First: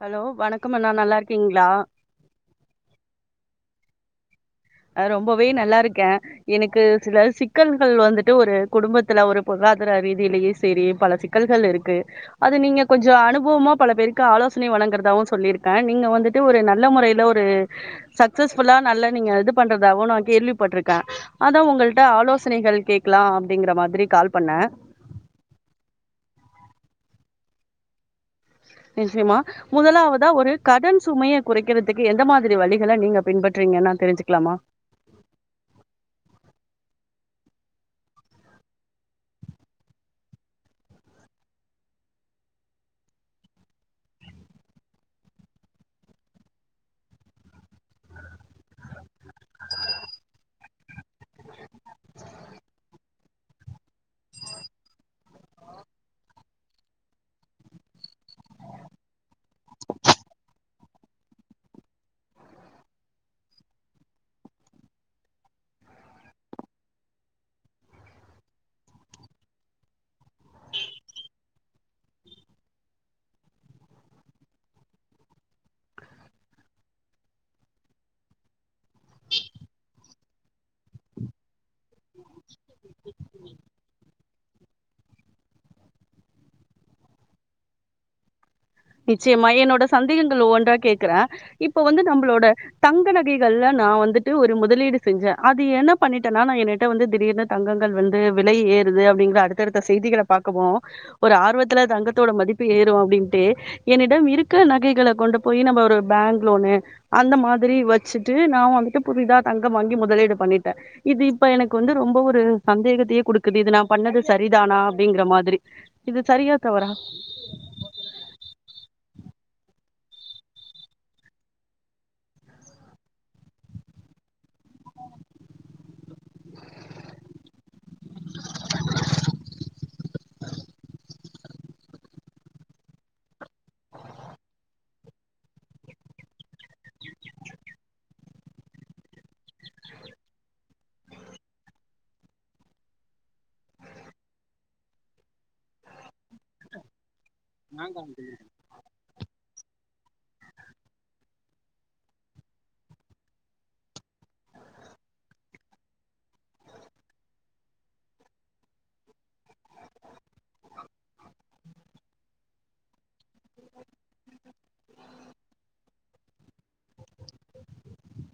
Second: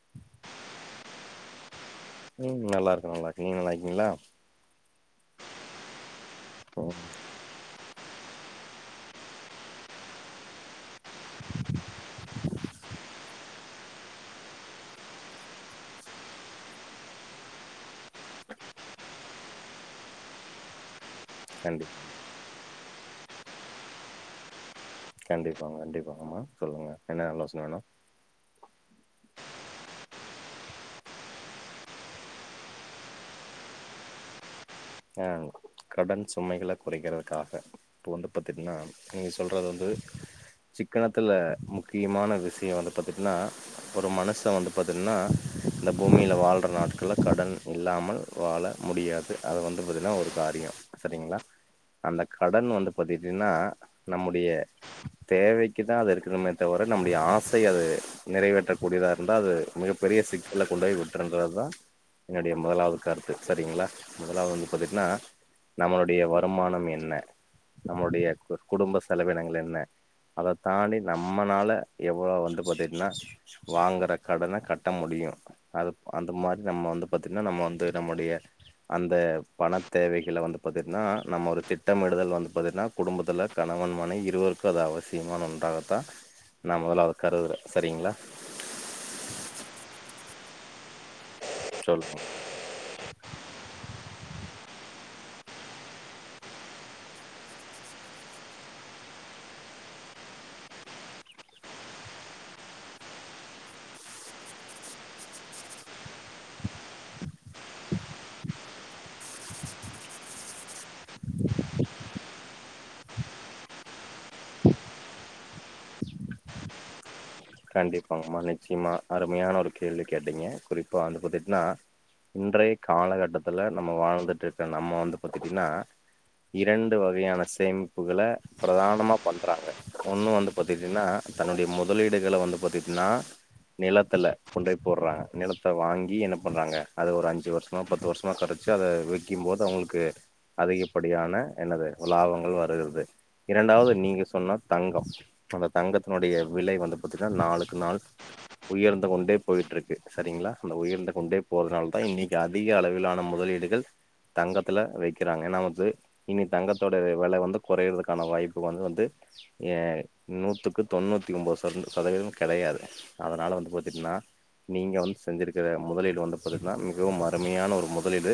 hello வணக்கம் அண்ணா நல்லா இருக்கீங்ளா ம் நல்லாருக்கே நல்லா இருக்கே நீங்க நல்லாயிருக்கீங்ளா அ ரொம்பவே நல்லா இருக்கே எனக்கு ம் சில சிக் கல்கள் வந்துட்டு ஒரு குடும்பத்தில ஒரு போருளாதார ரீதியிலயே சேரி பல சிக்கல்கள் இருக்கு அது நீங்க கொஞ்சோ அனுபவமா பல பேருக்கு ஆலோசனை வழங்குறதாவு சொல்லியிருக்கே நீங்க வந்து ஒரு நல்ல முறைல ஒரு சக்சஸ்புல்லா நல்ல நீங்க இதுப் பண்றதாகவு கேள்விப்பட்டிருக்கே அதா கண்டிப் உங்கள்ட ஆலோசனைகள் கே க்கலா அப்டிங்கற மாரி கால் பண்ண கண்டிப்பாங்க கண்டிப்பாங்க ஆமா சொல்லுங்க என்ன ஆலோசனை வேணு பி சி மா முதலாவதா ஒரு கடன் சுமையை குறைக்கிறதுக்கு எந்த மாதிரி வழிகளை நீங்க பின்பற்றீங்கனா தெரிஞ்சிக்கிலாமா அன் கடன் சுமைகளை குறைக்கறதுக்காக இப்போ வந்து பாத்தீட்னா நீங்கள் சொல்றத வந்து சிக்கனத்துல முக்கியமான விஷயோ வந்து பதுக்னா ஒரு மனுஷ‌ வந்து பத்தீன்னா இந்த பூமியில வாழற நாட்கல கடன் இல்லாமல் வாழ முடியாது அது வந்து பாத்தீன்னா ஒரு காரியோ சரிங்களா அந்த கடன் வந்து பத்திட்டீனா நம்முடைய தேவைக்கு தா அது எருக்கணுமே தவிர நம்முடைய ஆசை அது நிறைவேற்ற கூடியதா இருந்தால் அது மிகப்பெரிய சிக்கலை கொண்டு போய் விட்டுன்றதுதா என்னுடைய முதலாவது கருத்து சரிங்களா முதலாவது வந்து பத்தீட்னா நம்மளுடைய வருமானம் என்ன நம்முடைய கு குடும்ப செலவினங்கள் என்ன அதை தாண்டி நம்மனால எவ்வளோ வந்து பாத்தீட்னா வாங்குற கடன கட்ட முடியு அதுப் அந்த மாதிரி நம்ம வந்து பாத்திங்னா நம்ம வந்து நம்முடைய அந்த பண தேவைகள்ல வந்து பாத்தீட்னா நம்ம ஒரு திட்டமிடுதல் வந்து பாத்தீட்னா குடும்பத்துல கணவன் மனைவி இருவருக்கு அது அவசியமான ஒன்றாகத்தா நா முதலாவது கருவுர சரிங்ளா நிச்சயமா என்னோட சந்தேகங்கள் ஒவ்வொன்றா கேக்குற இப்ப வந்து சொல்லுங்க நம்மளோட தங்க நகைகள்ல நா வந்துட்டு ஒரு முதலீடு செஞ்சே அது என்ன பண்ணிட்டேனா நா என்னுட வந்து திடீர்னு தங்கங்கள் வந்து விலை ஏறுது அப்டிங்கிற அடுத்தடுத்த செய்திகளை பாக்கவோ ஒரு ஆர்வத்துல தங்கத்தோட மதிப்பு ஏறு அப்டின்ட்டு என்னுட்டம் இருக்குற நகைகளை கொண்டு போய் நம்ம ஒரு பேங்க் லோனு அந்த மாதிரி வச்சிட்டு நா வந்துட்டு புதிதா தங்கம் வாங்கி முதலீடு பண்ணிட்ட இது இப்ப எனக்கு வந்து ரொம்ப ஒரு சந்தேகத்தையே குடுக்குது இது நா பண்ணது சரிதானா அப்டிங்கிற மாதிரி இது சரியா தவறா கண்டிப்பாகமா நிச்சயமா அருமையான ஒரு கேள்வி கேட்டீங்க குறிப்பா அது பாத்தீட்னா இன்றைய காலகட்டத்துல நம்ம வாழ்ந்துட்டு இருக்க நம்ம வந்து பாத்திட்டீனா இரண்டு வகையான சேமிப்புகளை பிரதானமாக பண்ணுறாங்க ஒன்னு வந்து பாத்திட்டீனா தன்னுடைய முதலீடுகளை வந்து பாத்தீட்னா நிலத்தில கொண்டு போடுறாங்க நிலத்தை வாங்கி என்ன பண்ணறாங்க அது ஒரு அஞ்சு வருஷ் வரு பத்து வருஷமா கரைச்சி அத விக்கிம் போது அவங்களுக்கு அதிகப்படியான என்னது லாபங்கள் வருகிறது இரண்டாவது நீங்க சொன்ன தங்கம் அந்த தங்கத்துனுடைய விலை வந்து பத்தினா நாளுக்கு நாள் உயர்ந்து கொண்டே போயிட்ருக்கு சரிங்களா அந்த உயர்ந்து கொண்டே போறதுனால தா இன்னைக்கு அதிக அளவிலான முதலீடுகள் தங்கத்துல வைக்கிறாங்க ஏனா வந்து இனி தங்கத்தோட வெ வெல வந்து கொறைறதுக்கான வாய்ப்பு வந்து வந்து ஏ நூத்துக்கு தொண்ணூத்தி ஒம்போது [inaudible] சதவீதோ கெடையாது அதனால வந்து பாத்தீங்னா நீங்க வந்து செஞ்சுருக்குற முதலீடு வந்த பத்திங்னா மிகவும் அருமையான ஒரு முதலீடு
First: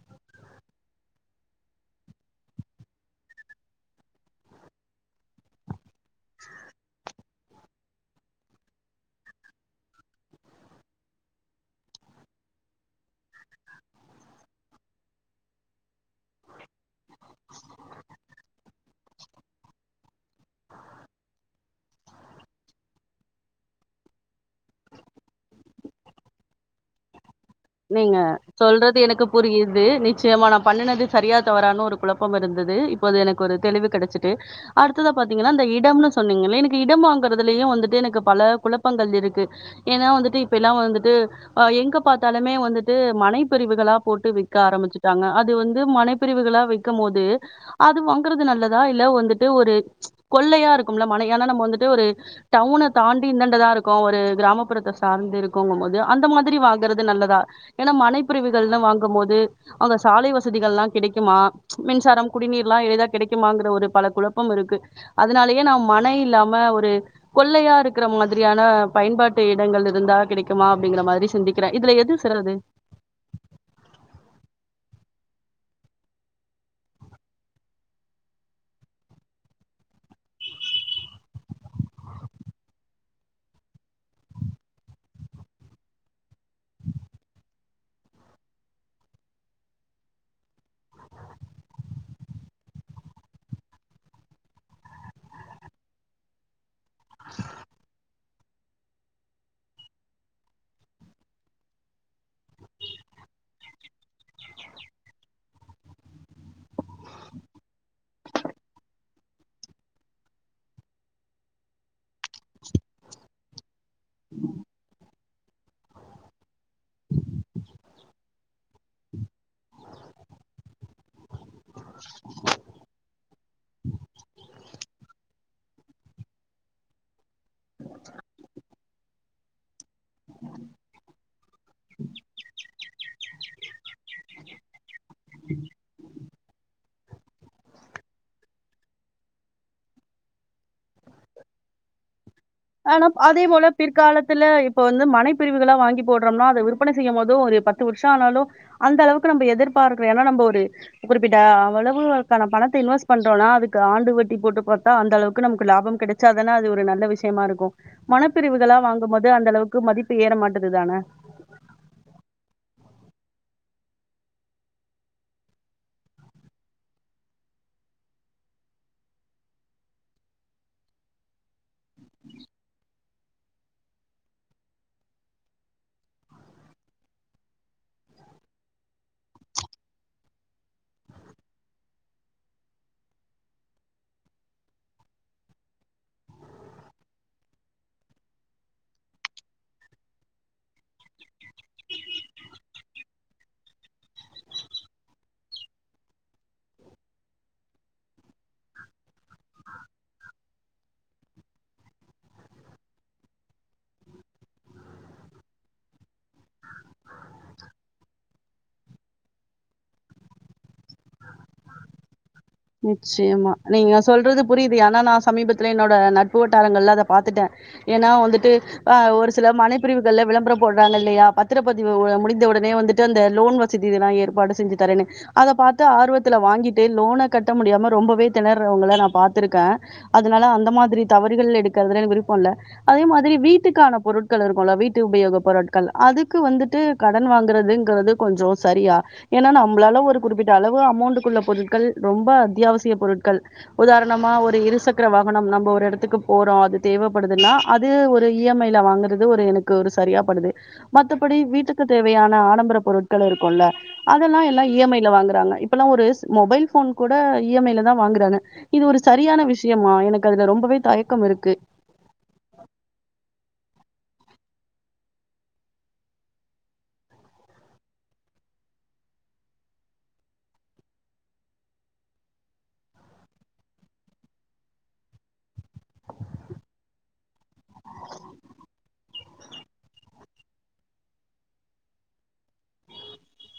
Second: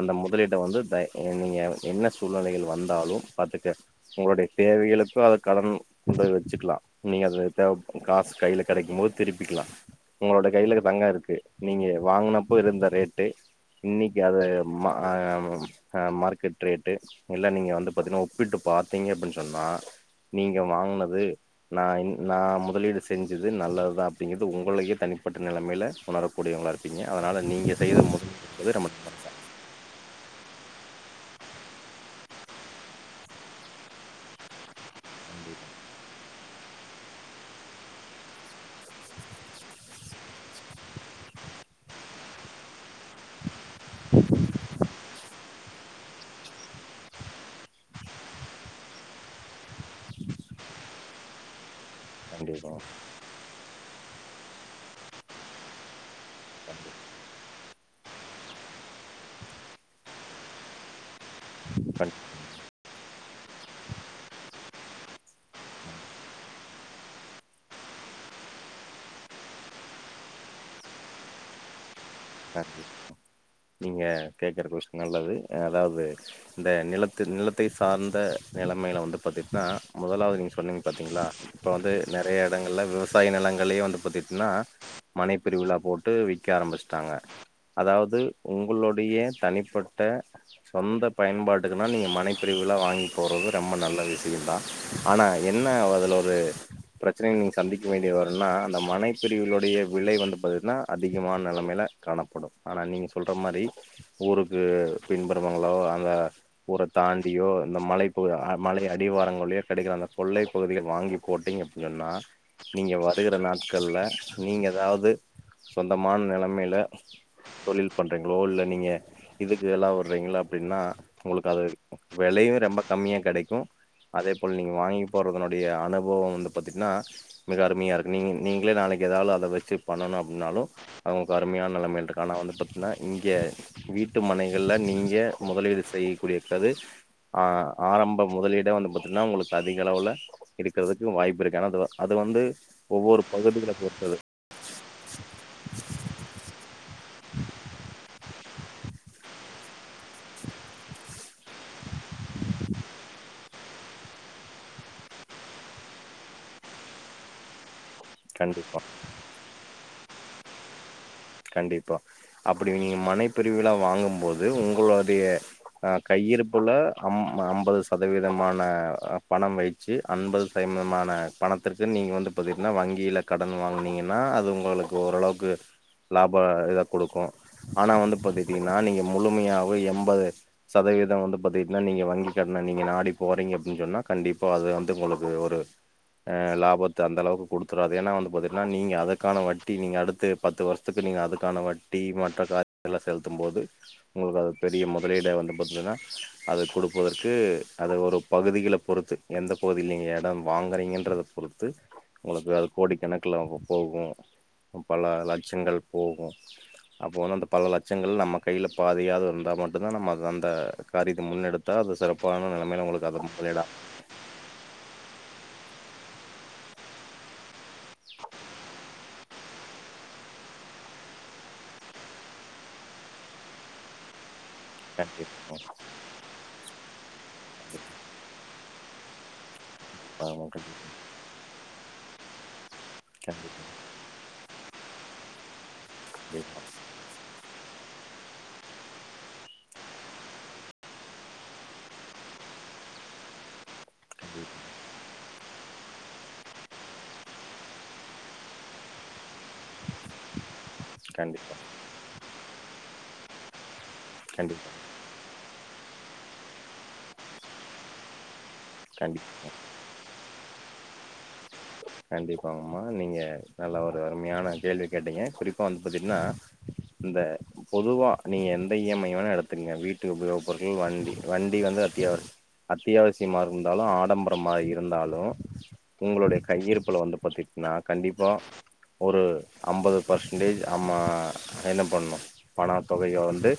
அந்த முதலீட்ட வந்து த நீங்க என்ன சூழ்நிலைகள் வந்தாலு பாத்துக்க உங்களுடைய தேவைகளுக்கு அதது கடன் வச்சுக்கலாம நீங்க அதை தேவப் காசு கைல கெடைக்கும்போது திருப்பிக்லா உங்ளோட கைல தங்கோ இருக்கு நீங்க வாங்குனப்போ இருந்த ரேட்டு இன்னைக்கி அது மா ஆ மார்க்கெட் ரேட்டு இல்ல நீங்க வந்து பாத்தினா உப்பிட்டு பாத்திங்க அப்டின் சொன்னா நீங்க வாங்னது நா இங் நா முதலீடு செஞ்சது நல்லது தா அப்டிங்றது உங்களயே தனிப்பட்ட நெலமைல உணர கூடியவங்களா இருப்பீங்க அதனால நீங்க செய்த நீங்க முதலீடு என்பது ரொம்ப சொல்றது எனக்கு பு நல்லதுதா புரியிது நிச்சயமாக நா பண்ணுனது சரியா தவறானு ஒரு குழப்பம் இருந்தது இப்போது எனக்கு ஒரு தெளிவு கெடச்சிட்டு அடுத்ததா பாத்தீங்னா இந்த இடம்னு சொன்னீங்கல எனக்கு இடம் வாங்குறதுலயு வந்துட்டு எனக்கு பல குழப்பங்கள் இருக்கு ஏனா வந்துட்டு இப்ப எல்லா வந்துட்டு அ எங்க பாத் தாலுமே வந்துட்டு மனைப்பிரிவுகளா போட்டு விக்க ஆரம்பிச்சுட்டாங்க அது வந்து மனைப்பிரிவுகளா விக்கம்போது அது வாங்கறது நல்லதா இல்ல வந்துட்டு ஒரு கொள்ளையா இருக்கும்ல மனை ஏனா நம்ம வந்துட்டு ஒரு நன்றி டவுன தாண்டி இந்தான்டதா இருக்கோ ஒரு கிராமப்புறத்த சார்ந்து இருக்கோங்கம்போது அந்த மாதிரி வாங் ங்கறது வணக்கம் நல்லதா ஏனா மனைப்பிரிவுகள்லா வாங்கம்போது அங்க சாலை வசதிகள்லா கிடைக்குமா நன்றி மின்சாரம் குடிநீர்லா எளிதா கிடைக்குமாங்கற ஒரு பல குழப்பம் இருக்கு அதனாலயே நா மனை இல்லாம ஒரு கொள்ளையா இருக்கற மாதிரியான பயன்பாட்டு இடங்கள் இருந்தா கிடைக்குமா அப்டிங்கற மாரி சிந்திக் க்குறே இதுல எது நீங்க கேக்குற கொஷின் நல்லது அதாது இந்த நிலத்து நிலத்தை சார்ந்த நிலைமைல வந்து பாத்துகிட்னா முதலாது நீங்க சொன்னிங்க பாத்திங்களா இப்ப வந்து நெறைய எடங்கள்ல விவசாய நிலங்களே வந்து பாத்துகிட்னா மனைப்பிரிவுகளா போட்டு விக்க ஆரம்பிச் டாங்க அதாவது உங்களுடைய தனிப்பட்ட சொந்த பயன்பாட்டுக்குனா நீங்க மனைப்பிரிவுகளா வாங்கி போட்றது ரொம்ப நல்ல விஷயந்தா ஆனா என்ன அதுலொரு பிரச்சனை நீங்க சந்திக்க வேண்டிய வருன்னா அந்த மனைப்பிரிவுளுடைய விலை வந்து பாத்திட்னா அதிகமான நெலைமைல காணப்படும் ஆனா நீங்க சொல்ற மாரி ஊருக்கு பின்புறவங்களோ அந்த ஊர தாண்டியோ இந்த மலைப்பகு அ மலை அடிவாரங்களையோ கெடைக்கற அந்த கொள்ளைப்பகுதிகள் வாங்கி போட்டிங்க அப்டின் சொன்னா நீங்க வருகிற நாட்கள் கள்ல நீங்க எதாது சொந்தமான நெலமைல பில் பண்றீங்களோ இல்ல நீங்க இதுக்கு எல்லா வர்றீங்க அப்டின்னா உங்குளுக்கு அது வெலயு ரொம்ப கம்மியா கெடைக்கு அதே போல நீங்க வாங்கி போறதுனுடைய அனுபவம் வந்து பாத்தீங்னா மிக அருமையாருக்கு நீங் நீங்களே நாளைக்கு எதாலு அத வச்சு பண்ணணு அப்டின்னாலோ அவங்ககு அருமையான நெலமைன்டுக்கான வந்து தொட்னே இங்யே வீட்டு மனைகள்ல நீங்க முதலீடு செய் கூடியே இக்காது ஆ ஆரம்ப முதலீடே வந்து பாத்தீட்னா உங்களுக் அதிகளவுல இருக்கற்துக்கு வாய்ப்பு இருக்கு ஆனா அது அது வந்து ஆனாப் ஒவ்வொரு அதே போல பகுதிகள பொறுத்தது பிற்காலத் துல இப்ப வந்து மனைப்பிரிவுகளா வாங்கி போட்றம்னா அத விற்பன செய்யம்மோது ஒரு பத்து வருஷோ ஆனாலு அந்தளவுக்கு நம்ப எதிர்பார்கறோ எனா நம்ப ஒரு குறிப்பிட்ட அவ்வளவுக்கான பணத்த இன்வெஸ்ட் பண்றோனா அதுக்கு ஆண்டு வட்டி போட்டுப் பாத்தா அந்தளவுக்கு நமக்கு லாபம் கெடச் சாதான அது ஒரு நல்ல விஷ் சியமாருக்கு மனப்பிரிவுகளா கண்டிப்பா வாங்கம்மோது அந்தளவுக்கு மதிப்பு ஏற மாட்டது தான கண்டிப்பா அப்டி நீங்க மனைப்பிரிவுகலா வாங்கம்மோது உங்களுடைய அ கையிருப்புல அம்ம அம்பது சதவீதமான பணம் வைச் சி அன்பது சைமமான பணத்திற்கு நீங்க வந்து பதில்னா வங்கியில கடன் வாங்னீங்கனா அது உங்களுக் ஓரளவுக்கு லாபோ இதக் குடுக்கு ஆனா வந்து பாத்துகிட்டீங்கினா நீங்க முழுமையாவே எம்பது சதவீதோ வந்து பாத்துகிட்னா நீங்க வங்கி கட்ன நீங்க நாடிப் போறீங்க அப்டின் சொன்னா கண்டிப்பா அதுவே வந்து உங்களுக்கு ஒரு அ லாபத்த அந்தளவுக்கு குடுத்தறாது எனா வந்து பாத்துகிட்னா நீங்க அதுக்கான வட்டி நீங்க அடுத்து பத்து வர்ஷ் த்துக்கு நீங்க அதுக்கான வட்டி மற்ற காய எல்லா செலுத்தும் போது உங்களுக்கு அதுப் பெரிய மொதலீடே வந்து பாத்லுனா அதக் குடுப்பதற்கு அத ஒருப் பகுதிகளப் பொறுத்து எந்தப் பகுதியில் நீங்க எடோ வாங்கறீங்கன்றதப் பொறுத்து உங்களுக்கு அது கோடிக்கணக்ல போகு பல லட்சங்கள் போகு அப்போ வந்து அந்த பல லட்சங்கள் நம்ம கைல பாதியாது வந்தா மட்டுந்தா நம்ம அது அந்த காரியத்த முன்னெடுத் தா அது சிறப்பான நெலம் நிச்சியமா நீங்கச் சொல்றது புரியுது ஆனா நா சமீபத்ல என்னோட நட்பு வட்டாரங்கள்ல அத பாத்துட்டே எனா வந்துட்டு அ ஒருச் சில மனைப்பிரிவுகள்ல விளம்பரம் போட்றாங்க இல்லையா பத்திரப்பதிவு வு முடிந்தவுடனே வந்துட்டு அந்த லோன் வசதி இதுலா ஏற்பாடு செஞ்சுத் தரனு கண்டிப்பா அதப் பாத்து ஆர்வத்துல வாங்கிட்டே லோனக் கட்ட முடியாம ரொம்பவேத் தினர்றவுங்கள நா பாத்திருக்கே அதனால கண்டிப்பா அந்த மாதிரி தவறுகள் எடுக்கிறதுல எனக்கு விருப்பல்ல அதே மாதிரி கண்டிப்பா வீட்டுக்கான பொருட்கள் இருக்குல வீட்டு உபயோகப் பொருட்கள் அதுக்கு கண்டிப்பா வந்துட்டு கடன் வாங்கறதுங்கிறது கொஞ்சோ சரியா எனா நம்ளால ஒரு குறிப்பிட்ட அளவு அமௌண்டுகுள்ள பொருட்கள் ரொம்ப அத்யாவசிய பொருட்கள் உதாரணமா ஒரு இருசக்கர வா கனம் நம்ப ஒரு எடத்துக்கு போறோ அது தேவப்படுதுன்னா அது ஒரு இ எம் ஐல வாங்கறது ஒரு எனக் க்கு ஒரு சரியா படுது மத்தபடி கண்டிப்பா வீட்டுக்கு தேவையான ஆடம்பர பொருட்கள் இருக்குல்ல அதெல்லா எல்லா கண்டிப்பா இ எம் ஐல வாங்கறாங்க இப் ப்பலா ஒருச் மொபைல் ஃபோன் கூட இ எம் ஐல தா வாங்குறாங்க இது ஒரு சரியான கண்டிப்பா விஷ்ய சியமா எனக்கு அதுல ரொம்பவே தயக்கமிருக்கு கண்டிப்பாங்மா நீங்க நல்ல ஒரு அருமையான கேள்வி கேட்டீங்க குறிப்பா வந்து பாத்துகிட்னா இந்த பொதுவா நீங்க எந்த இ எம் ஐ வேணா எடுத்துகுங்க வீட்டு உபயோகப் பொருட்கள் வண்டி வண்டி வந்து அத்தியாவச் அத்தியாவசியமா இருந்தாலு ஆடம்பரமா இருந்தாலு உங்களுடையக் கையிருப்புல வந்து பாத்துட்னா கண்டிப்பா ஒரு அம்பது பர்சன்டேஜ் ஆமா என்னப் பண்ணு பணத் தொகய வந்து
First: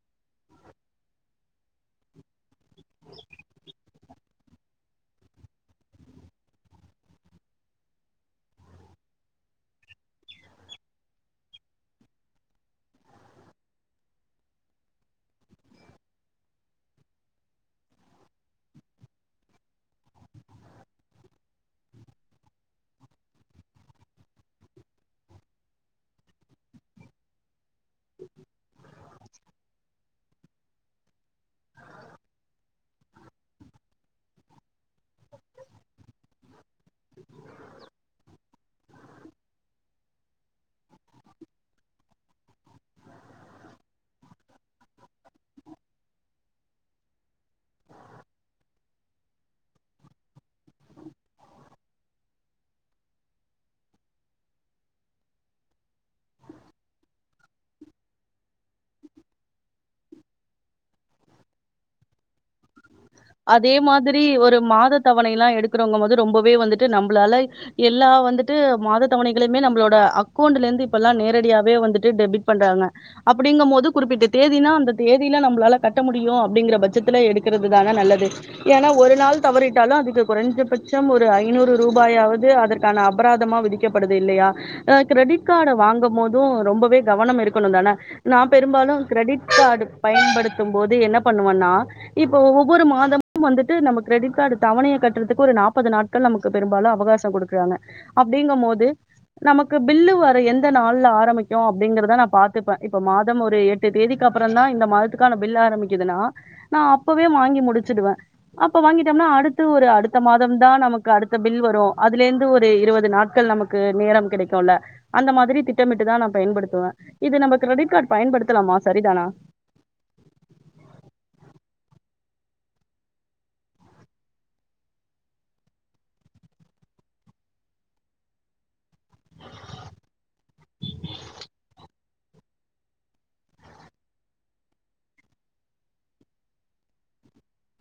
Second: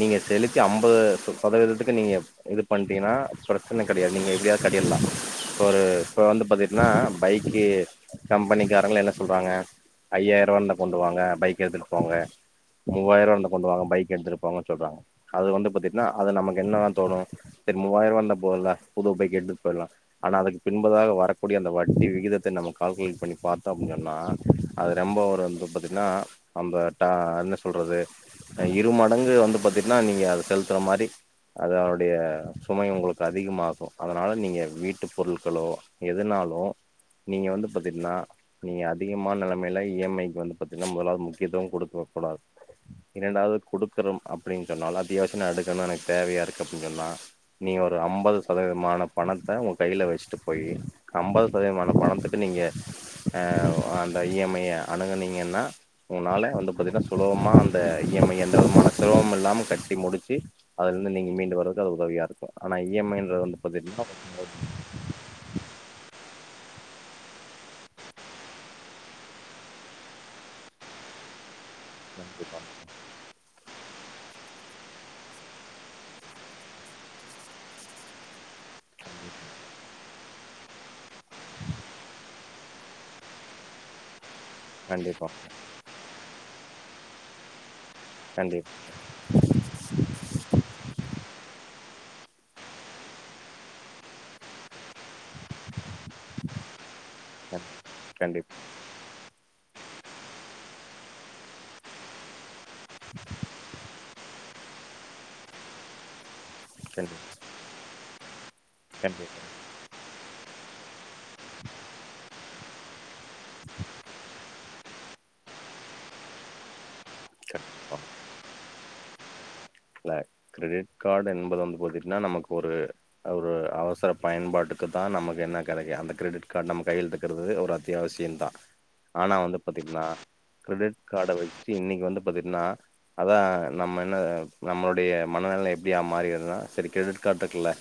நீங்க செலுத்தி அம்பது சதவீதத்துக்கு நீங்க இதுப் பண்டிங்கனா பிரச்சன கெடயாது நீங்க எப்டியாது கட்டில்லா இப்போ ஒரு இப்ப வந்து பாத்துகிட்னா பைக்கு கம்பெனிக்காரங்ள என்ன சொல்றாங்க ஐயாயிரூவா இருந்தா கொண்டு வாங்க பைக் எடுத்துட்போங்க மூவாயிரம் இருந்தா கொண்டு வாங்க பைக் எடுத்துட்போங்க சொல்றாங்க அது வந்து பாத்தீங்கனா அது நமக்கு என்னதா தோணு சரி மூவாயிரம் இருந்தா போதுல்ல புது பைக்க எடுத்துட் போயிடலா ஆனா அதுக்கு பின்பதாக வரக்கூடிய அந்த வட் ட்டி விகிதத்த நம்ம கால்குலேட் பண்ணி பாத்தோ அப்டிசொன்னா அது ரெம்ப ஒரு வந்து பாத்தீங்கனா அம்பட்டி என்ன சொல்றது இரு மடங்கு வந்து பாத்தீங்கனா நீங்க அத செலுத்துற மாரி அது அவருடைய சுமை உங்ளுக்கு அதிகமாகு அதனால நீங்க வீட்டு பொருட்களோ எதுனாலு நீங்க வந்து பாத்தீங்னா நீங்க அதிகமான நெலமையில இ எம் ஐ க்கு வந்து பத்தீங்னா முதலாவது முக்கியத்துவம் கொடுக்க கூடாது இரெண்டாவது கொடுக்குறோ அப்டினு சொன்னாலு அத்தியாவசிய எடுக்கனு எனக்கு தேவையா இருக்கு அப்டின்னா சொன்னா நீ ஒரு ஐம்பது சதவீதமான பணத்த உங்க கைல வெச்சுட்டு போய் ஐம்பது சுயமான பணத்துக்கு நீங்க அ அந்த இ எம் ஐ அணுகுனீங்கனா உன்னால வந்து பாத்தீன்னா சுலபமா அந்த ஈ எம் ஐ எந்த விதமான சிரமமு இல்லாம கட்டி முடுச்சு அதுல இருந்து நீங்க மீண்டு வரதுக்கு அது உதவியா இருக்கு ஆனா இ எம் ஐ அதே மாதிரி ஒரு மாத தவணை எல்லா எடுக்கறவங்க போது ரொம்பவே வந்துட்டு நம்ளால எல்லா வந்துட்டு மாத தவனை களையுமே நம்ளோட அக்கௌண்ட்ல இருந்து இப்பெல்லா நேரடியா வே வந்துட்டு டெபிட் பண்றாங்க அ அப்டிங்கு போது குறிப்பிட்ட தேதினா அந்த தேதியில நம்மளால கட்ட முடியு அப்டிங்கிற பட்சத்துல எடுக்கிறது தான நல்லது ஏனா ஒரு நாள் தவறிட்டாலு அதுக்கு குறைஞ்சபட்சம் ஒரு ஐநூறு ரூபாயாவது அதற்கு அதர்கான அபராதமா விதிக்கப்படுது இல்லயா கண்டிப்பா கிரெடிட் காட வாங்கு போது து ரொம்பவே கவனம் இருக்கணு தான கண்டிப்பா நா கண்டிப் பெரும்பாலு க்ரெடிட் காட்ர்டு பயன்படுத்து போது என்ன பண்ணுவன்னா இப்போ ஒவ்வொரு மாத தமும் வந்துட்டு நம்ம கிரெடிட் கார்டு தவணையா கட்டுறதுக்கு ஒரு நாற்பது நாள் ட்ட நமக்கு பெரும்பாலு அவகாசோ கண் குடுக்குறாங்க கண்டிப் அப்டிங்கு போது நமக்கு பில்லு வர எந்த நாள்ல ஆரம்பிக்கு அப்டிங்கறத நா பாத்துப்பே இப்ப மாதம் ஒரு எட்டு தேதிக்கு க்கு அப்ரோ தா இந்த மாதத்துக்கான பில்லு ஆரம்பிக்குதுனா நா கண்டிப் அப்பவே வாங்கி முடிச்சுடுவே அப்ப வாங்கிட்டம்னா அடுத் கண்டிப்பா அடுத்து ஒரு அடுத்த மாதம் தா நமக்கு அடுத்த பில் வரு அதுல இருந்து ஒரு இருபது நாட்கள் நமக்கு நேரம் கெடைக்குல அந்த மாதிரி திட்டமிட்டு தா நா பயன்படுத்துவே இது நம்ம கிரெடிட் கண்டிப்பா கார்டு பயன்படுத்தலாமா சரிதானா இல்ல கிரெடிட் கார்டு என்பது வந்து பத்தீங்கனா நமக்கு ஒரு ஒரு அவசர பயன்பாட்டுக்கு தா நமக்கு என்ன கெடைக்கு அந்த கிரெடிட் கார்டு நம்ம கைல இருக்கு இருக்கறது ஒரு அத்தியாவசியோந்தா ஆனா வந்து பாத்தீங்கனா க்ரெடிட் கார்ட வச்சு இன்னைக்கு வந்து பாத்தீங்ன்னா அதா நம்ம என்ன நம்மளுடைய மனநிலை எப்டியா மாறிதுனா செரி கிரெட் கார்ட் இருக்குல்ல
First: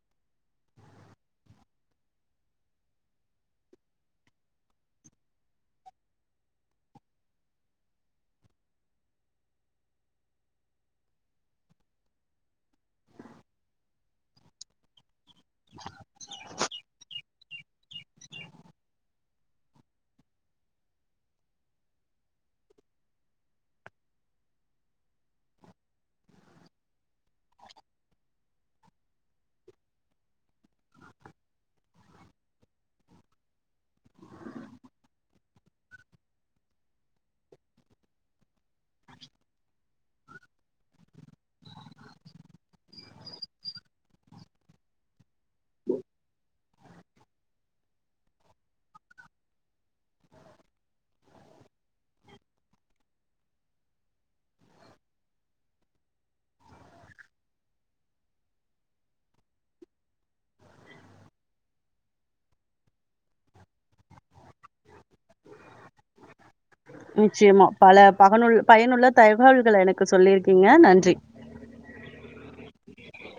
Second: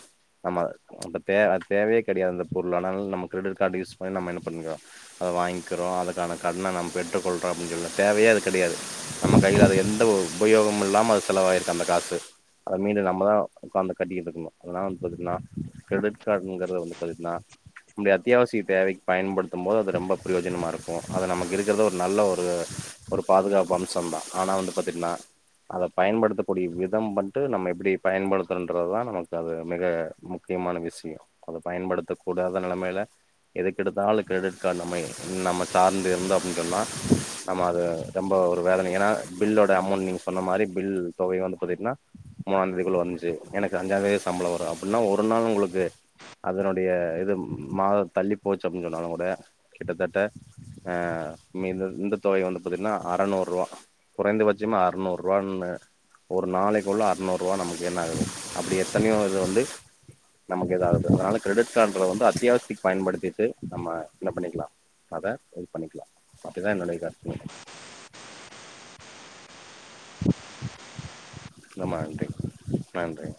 நம்ம அப்ப அது தேவ தேவயே கெடையாது அந்த பொருள் ஆனாலு நம்ம கிரெடிட் கார்டு யூஸ் பண்ணி நம்ம என்ன பண்ணிக்றோ அத வாங்க்கிறோ அதுக்கான கடன நம்ம பெற்றுக்கொள்றோ அப்டின்னு சொல்ல தேவையே அது கெடையாது நம்ம கைல அது எந்த உபயோகமு இல்லாம அது செலவாயிரு அந்த காசு அதை மீது நம்மதா உட்காந்து கட்டி கிட்டு இருக்கணு அதனா வந்து பாத்தீன்னா கிரெடிட் கார்டுங்கரது வந்து பாத்திங்னா இந்த அத்தியாவசிய தேவைக்கு பயன்படுத்து போது அது ரொம்ப பிரயோஜனமா இருக்கு அது நமக்கு இருக்கிறத ஒரு நல்ல ஒரு ஒரு பாதுகாப்பு அம்சம் தா ஆனா வந்து பாத்தீங்னா அத பயன்படுத்த கூடிய விதம் வந்ட்டு நம்ம எப்டி பயன்படுத்ரோன்றது தா நமக்கு அது மிக முக்கியமான விஷியோ அத பயன்படுத்த கூடாத நெலமைல எதுக்கு எடுத்தாலு கிரெடிட் கார்டு நம்ம நம்ம சார்ந்து இருந்தோ அப்டின் சொன்னா ஆமா அது ரொம்ப ஒரு வேதன ஏனா பில்லோட அமௌண்ட் நீங்க சொன்ன மாரி பில் தொகை வந்து பாத்தீங்கன்னா மூணாம்ந்தேதிக்குள்ள வந்துச்சு எனக்கு அஞ்சாந் தேதி சம்பள வரு அப்டின்னா ஒரு நாள் உங்ளுக்கு அதனுடைய இது மாத தள்ளி போச்சு அப்டின் சொன்னா கூட கிட்டத்தட்ட ஆஹ் இந்த இந்த தொகை வந்து பாத்தீங்கன்னா அறநூருவா குறைந்தபட்சமா அறுநூறு ரூவான்னு ஒரு நாளைக்குள்ள அறநூறு ரூவா நமக்கு என்னாகுது அப்டி எத்தனையோ இது வந்து நமக்கு எது ஆகாது அதனால கிரெடிட் கார்டுல வந்து அத்தியாவசியத்துக்கு பயன்படுத்திட்டு நம்ம என்ன பண்ணிக்கலா அத யூஸ் பண்ணிக்கலா அப்டிதா என்னோட நிச்சயமா பல பகனுள் பயனுள்ள தகவல்கள எனக்கு சொல்லியிருக்கீங்க நன்றி ரொம்ப நன்றி நன்றி